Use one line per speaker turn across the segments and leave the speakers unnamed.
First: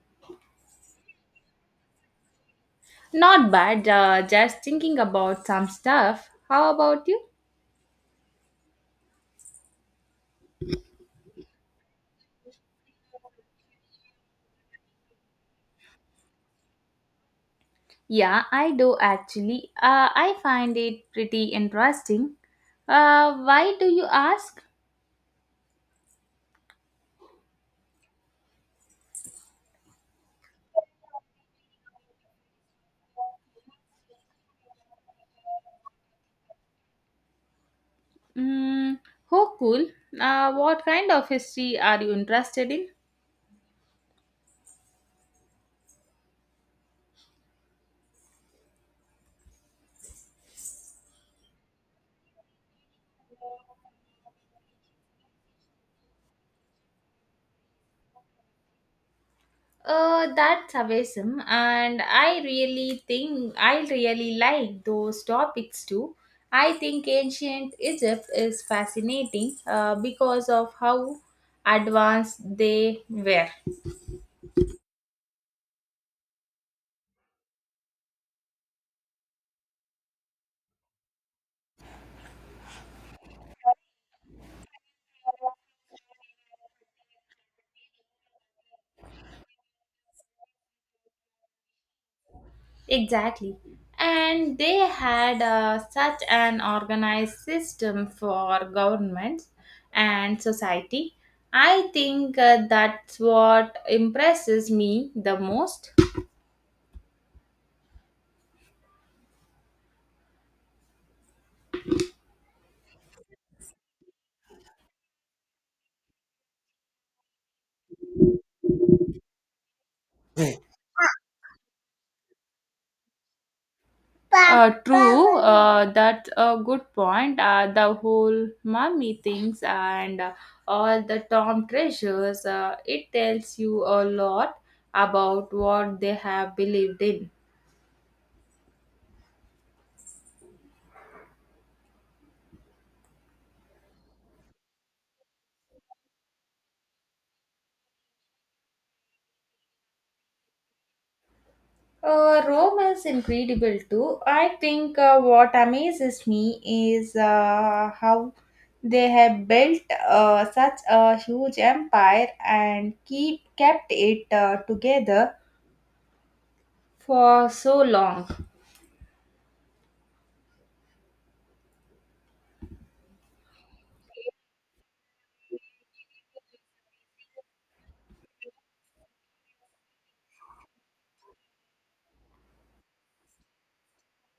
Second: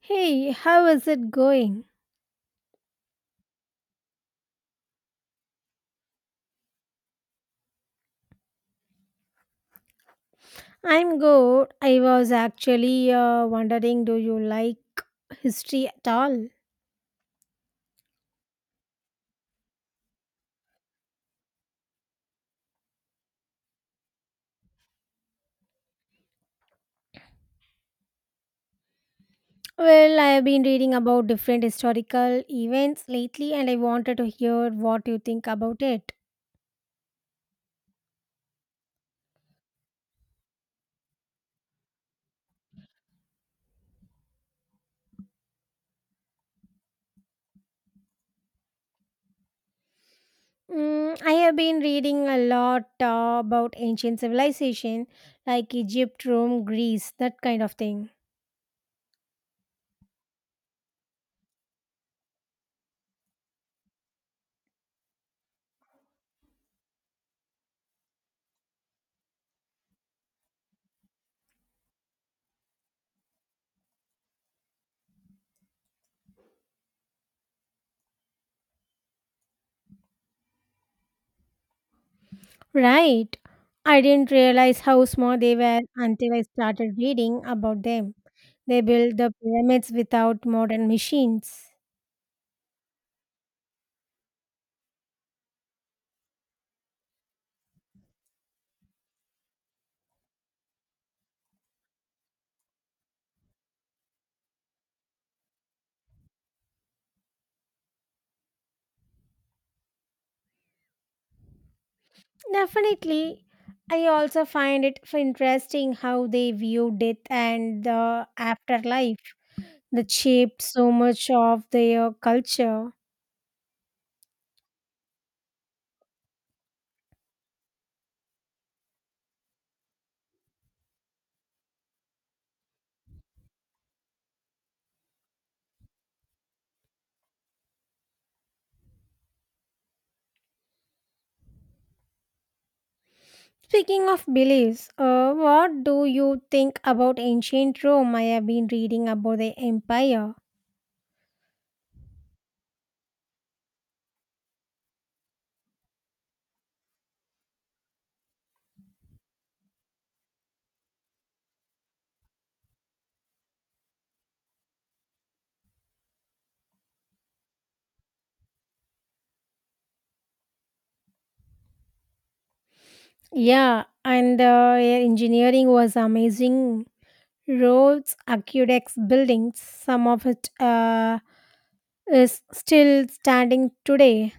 Hey, how is it going?
Not bad, just thinking about some stuff. How about you?
I'm good. I was actually wondering, do you like history at all?
Yeah, I do actually. I find it pretty interesting. Why do you ask?
Well, I have been reading about different historical events lately and I wanted to hear what you think about it.
Mm, oh, cool. What kind of history are you interested in?
Mm, I have been reading a lot about ancient civilization like Egypt, Rome, Greece, that kind of thing.
That's awesome, and I really like those topics too. I think ancient Egypt is fascinating because of how advanced they were.
Right. I didn't realize how small they were until I started reading about them. They built the pyramids without modern machines.
Exactly. And they had such an organized system for governments and society. I think that's what impresses me the most.
Definitely. I also find it interesting how they view death and the afterlife that shaped so much of their culture.
True, that's a good point. The whole mummy things and all the Tom treasures, it tells you a lot about what they have believed in.
Speaking of beliefs, what do you think about ancient Rome? I have been reading about the empire.
Rome is incredible too. I think what amazes me is how they have built such a huge empire and keep kept it together for so long.
Yeah, and air engineering was amazing. Roads, aqueducts, buildings, some of it is still standing today.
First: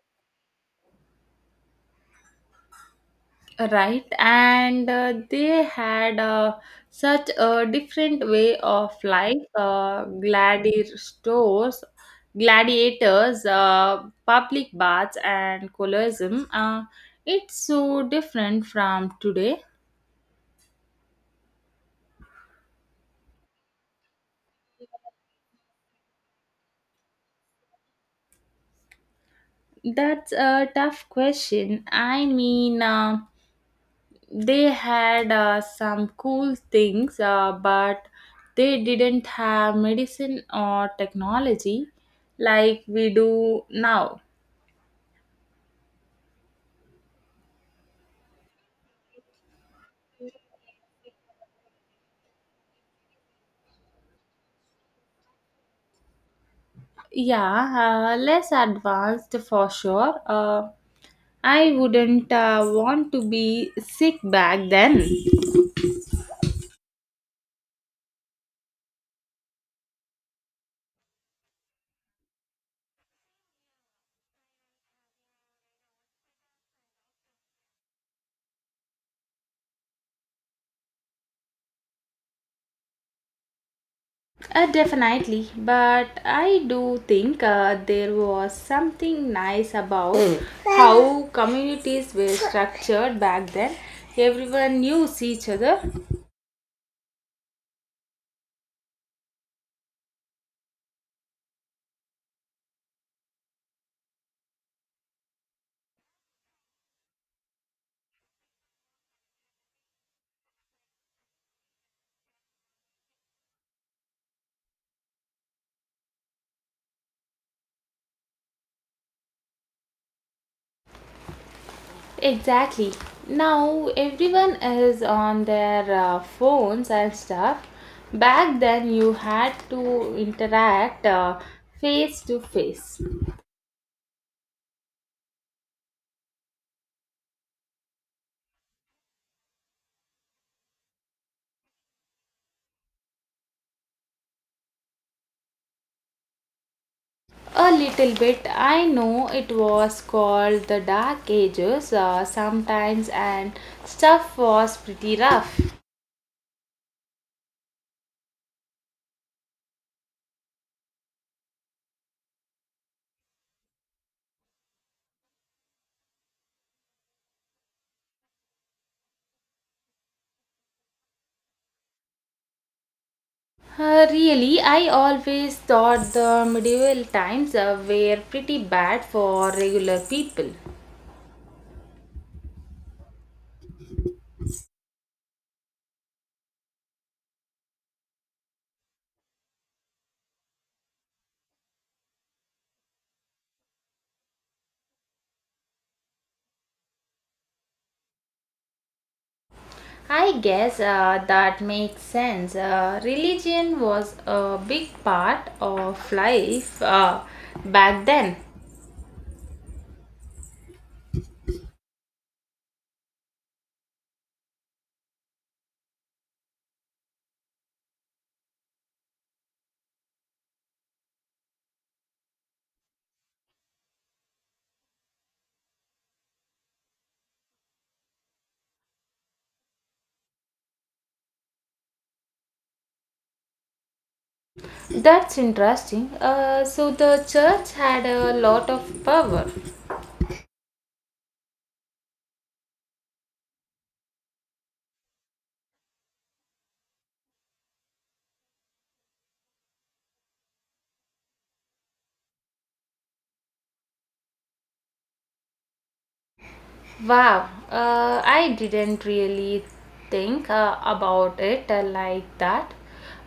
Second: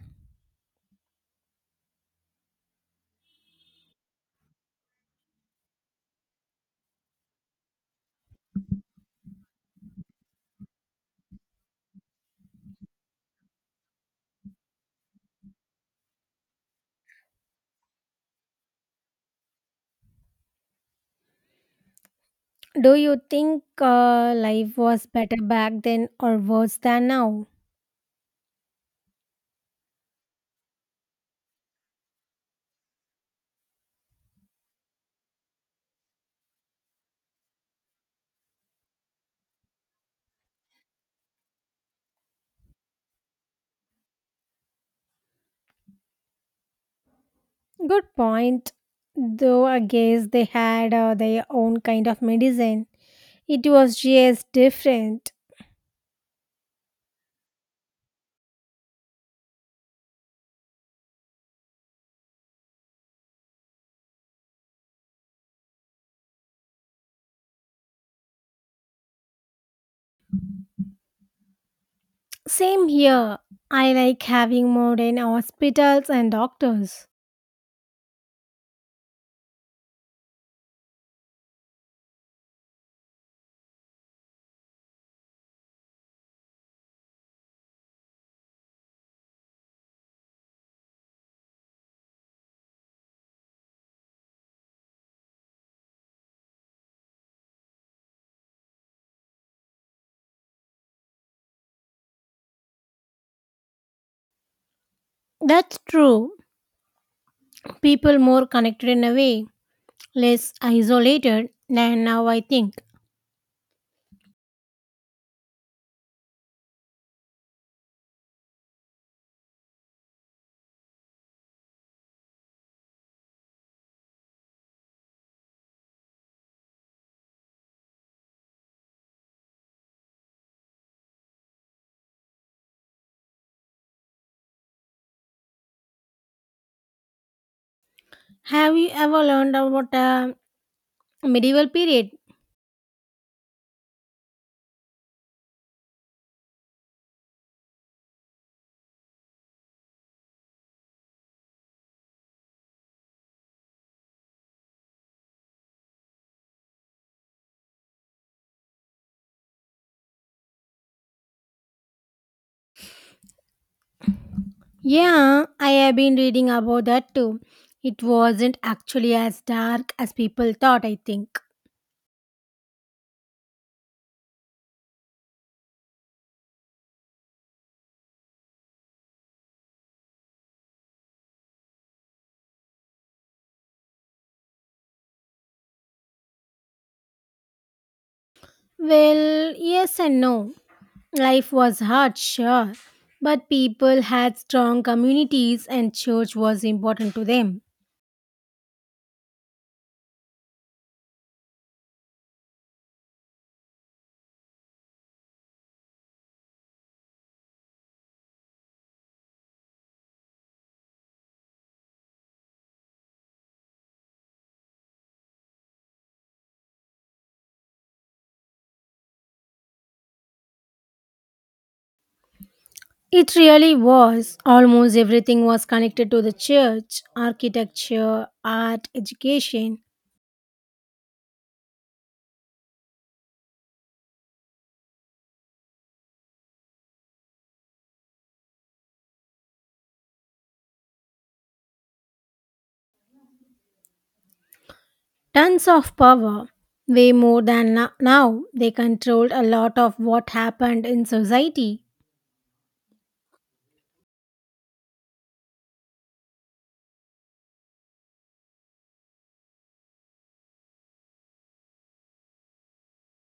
Right, and they had such a different way of life, gladiators, public baths, and colorism. It's so different from today.
Do you think life was better back then or worse than now?
That's a tough question. I mean, they had some cool things, but they didn't have medicine or technology like we do now.
Good point. Though I guess they had their own kind of medicine, it was just different.
Yeah, less advanced for sure. I wouldn't want to be sick back then.
Same here. I like having modern hospitals and doctors.
Definitely, but I do think there was something nice about how communities were structured back then. Everyone knew each other.
That's true. People more connected in a way, less isolated than now, I think.
Exactly. Now everyone is on their phones and stuff. Back then, you had to interact face to face.
Have you ever learned about a medieval period?
A little bit. I know it was called the Dark Ages sometimes, and stuff was pretty rough.
Yeah, I have been reading about that too. It wasn't actually as dark as people thought, I think.
Really, I always thought the medieval times were pretty bad for regular people.
Well, yes and no. Life was hard, sure, but people had strong communities and church was important to them.
I guess that makes sense. Religion was a big part of life back then.
It really was. Almost everything was connected to the church, architecture, art, education,
That's interesting. So the church had a lot of power.
tons of power. Way more than now, they controlled a lot of what happened in society.
Wow, I didn't really think about it like that.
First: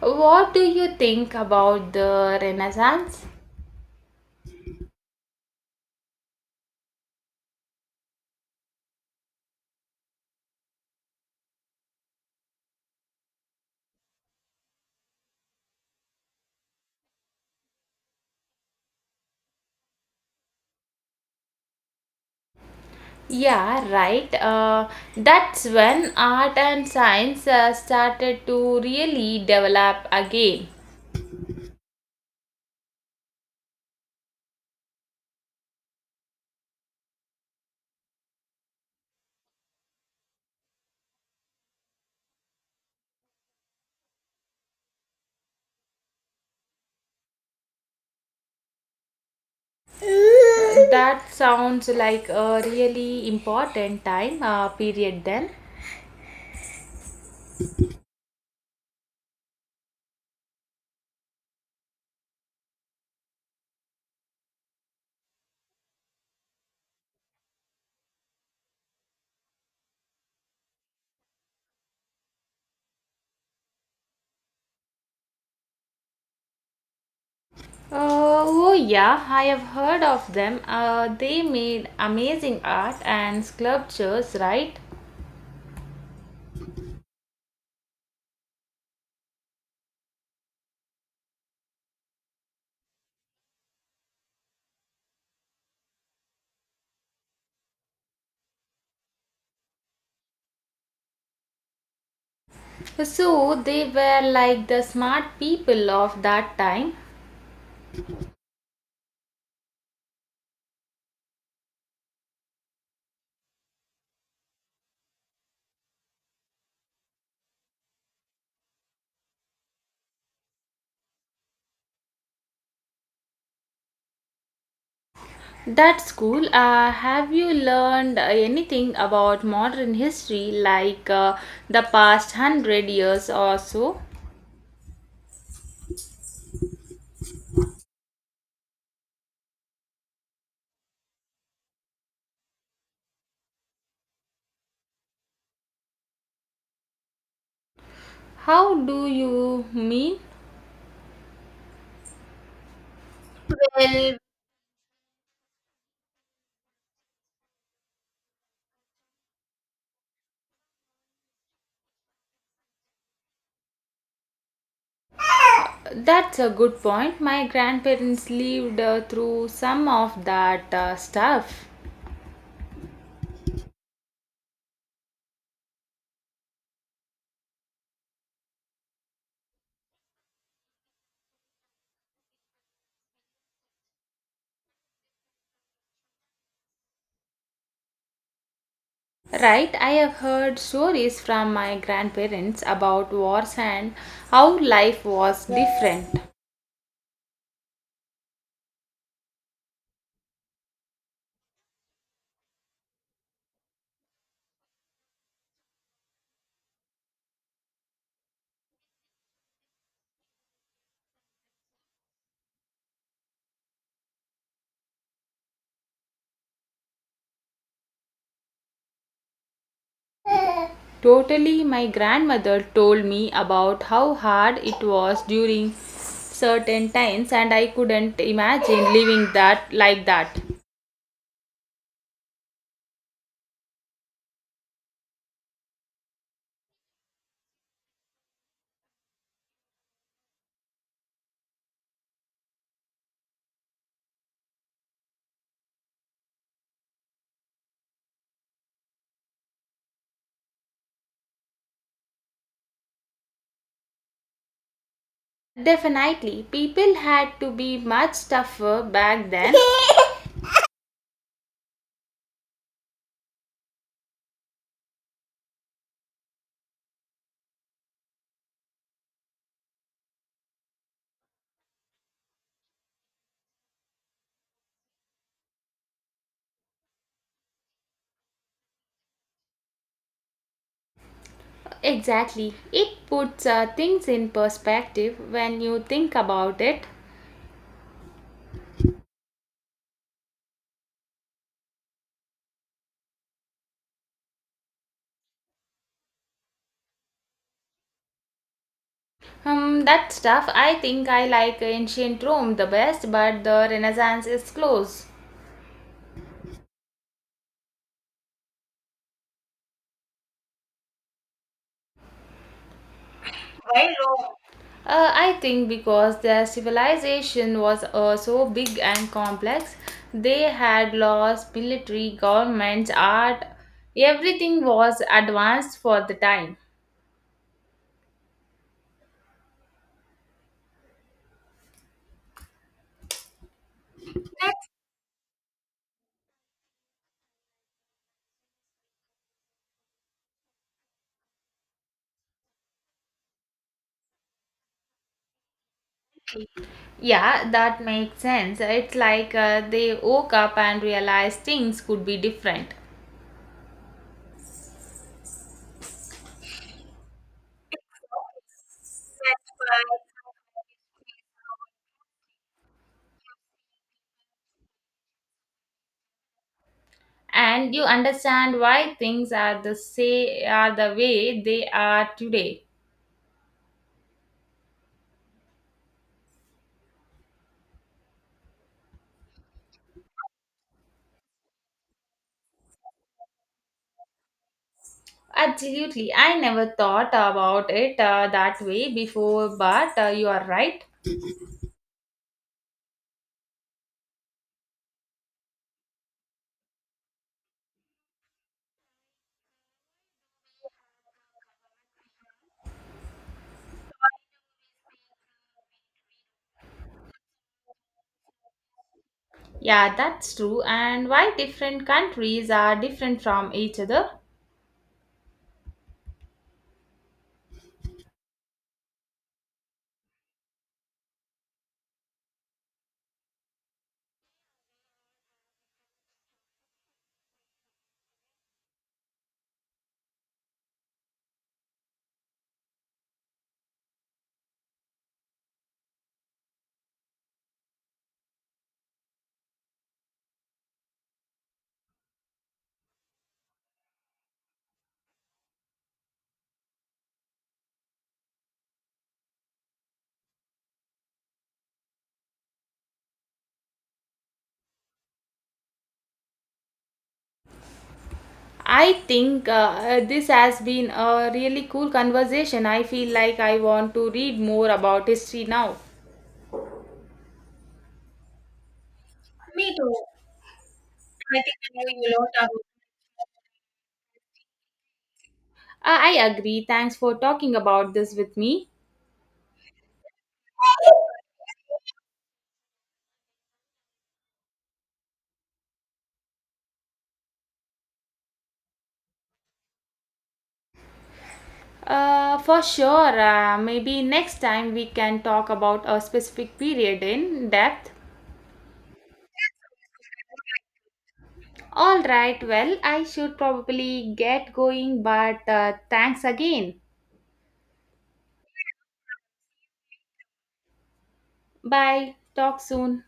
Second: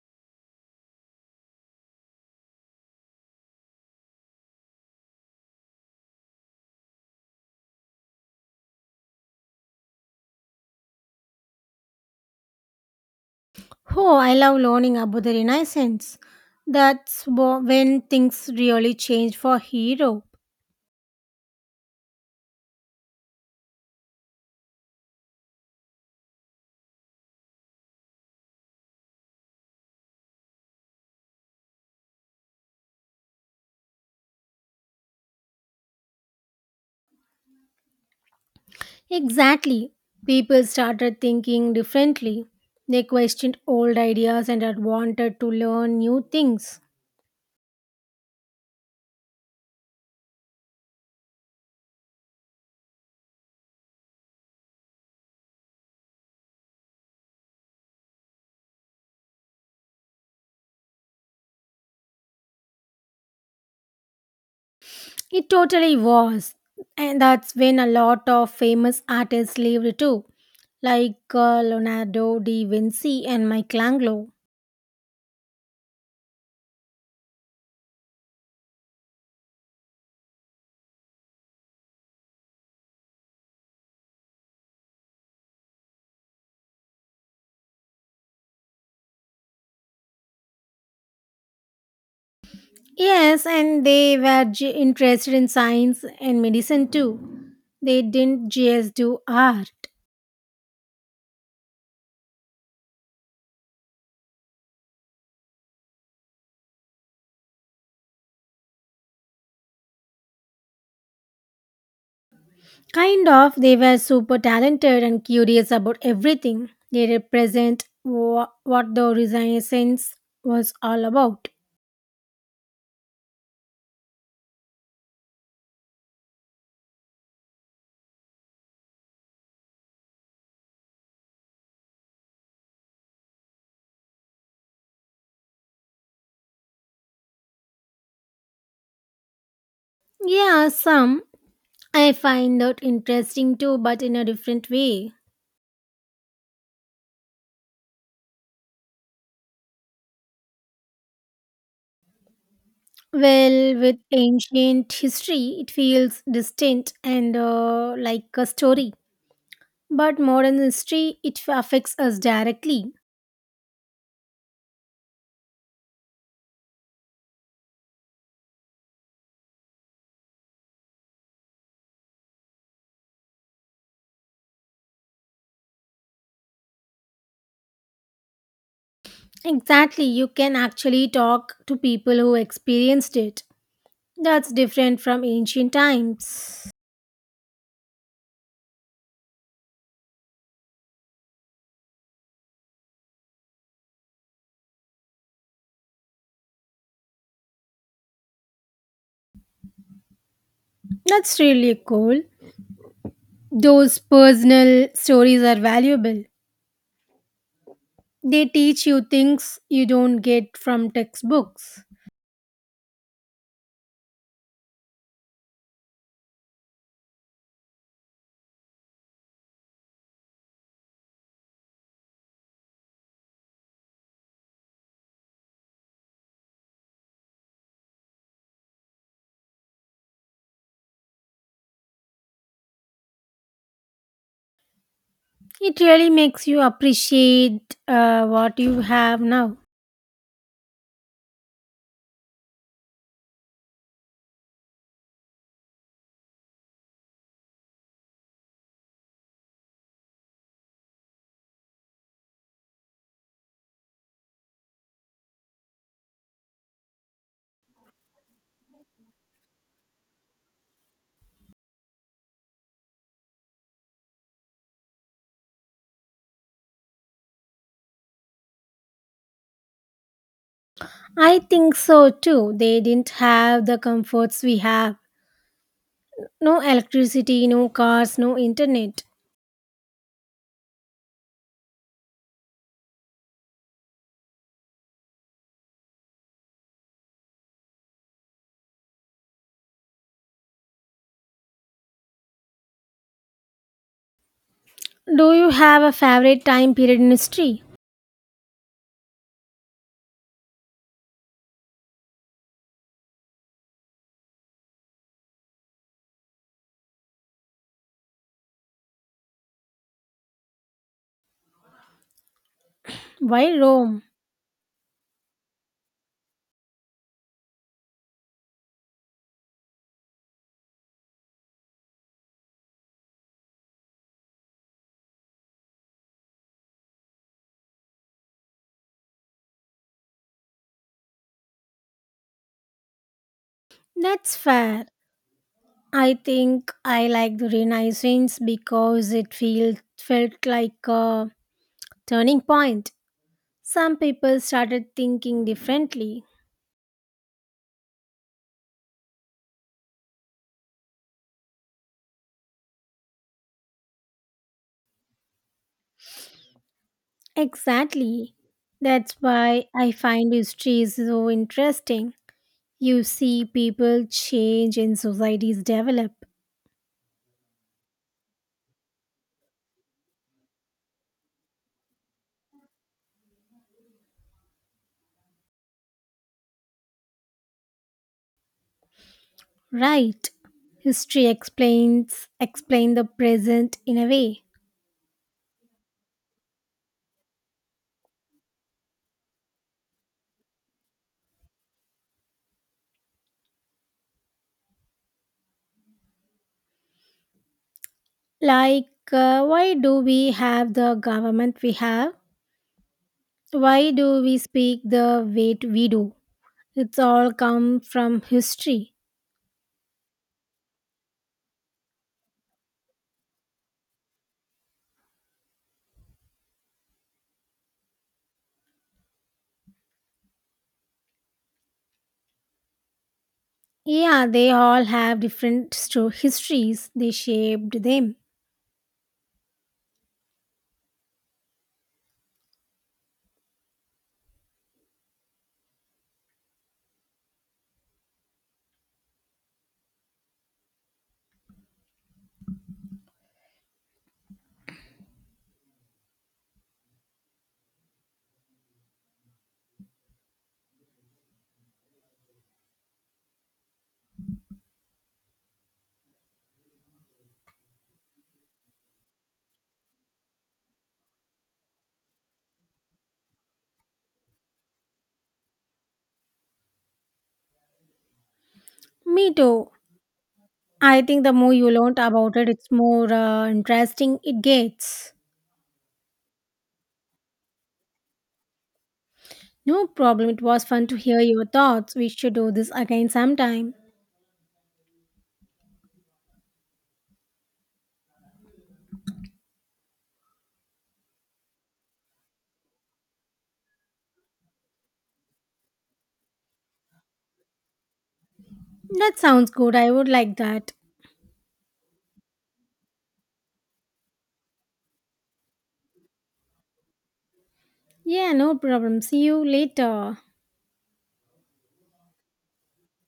What do you think about the Renaissance?
Oh, I love learning about the Renaissance. That's when things really changed for Europe.
Yeah, right. That's when art and science started to really develop again.
Exactly. People started thinking differently. They questioned old ideas and had wanted to learn new things.
That sounds like a really important time period then.
It totally was. And that's when a lot of famous artists lived too, like Leonardo da Vinci and Michelangelo.
Oh, yeah, I have heard of them. They made amazing art and sculptures, right?
Yes, and they were interested in science and medicine too. They didn't just do art.
So they were like the smart people of that time.
Kind of, they were super talented and curious about everything. They represent what the Renaissance was all about.
That's cool. Have you learned anything about modern history, like the past hundred years or so?
Yeah, some. I find that interesting too, but in a different way.
How do you mean?
Well, with ancient history, it feels distant and like a story. But modern history, it affects us directly.
That's a good point. My grandparents lived through some of that stuff.
Exactly, you can actually talk to people who experienced it. That's different from ancient times.
Right, I have heard stories from my grandparents about wars and how life was different.
That's really cool. Those personal stories are valuable. They teach you things you don't get from textbooks.
Totally, my grandmother told me about how hard it was during certain times, and I couldn't imagine living that like that.
It really makes you appreciate what you have now.
Definitely, people had to be much tougher back then.
I think so too. They didn't have the comforts we have. No electricity, no cars, no internet.
Exactly, it puts things in perspective when you think about it.
Do you have a favorite time period in history?
That stuff, I think I like ancient Rome the best, but the Renaissance is close.
Why Rome?
I think because their civilization was so big and complex, they had laws, military, governments, art, everything was advanced for the time.
That's fair. I think I like the Renaissance because it felt like a turning point. Some people started thinking differently.
Yeah, that makes sense. It's like they woke up and realized things could be different.
Exactly. That's why I find history is so interesting. You see people change and societies develop,
And you understand why things are the way they are today.
right? History explain the present in a way.
Absolutely, I never thought about it that way before, but you are right.
Like why do we have the government we have? Why do we speak the way we do? It's all come from history.
Yeah, that's true. And why different countries are different from each other?
Yeah, they all have different histories. They shaped them.
I think this has been a really cool conversation. I feel like I want to read more about history now.
Me too.
Me too.
I think the more you learn about it, it's more interesting it gets.
I agree. Thanks for talking about this with me.
No problem. It was fun to hear your thoughts. We should do this again sometime.
For sure. Maybe next time we can talk about a specific period in depth.
That sounds good. I would like that.
All right. Well, I should probably get going, but thanks again.
Yeah, no problem. See you later.
Bye. Talk soon.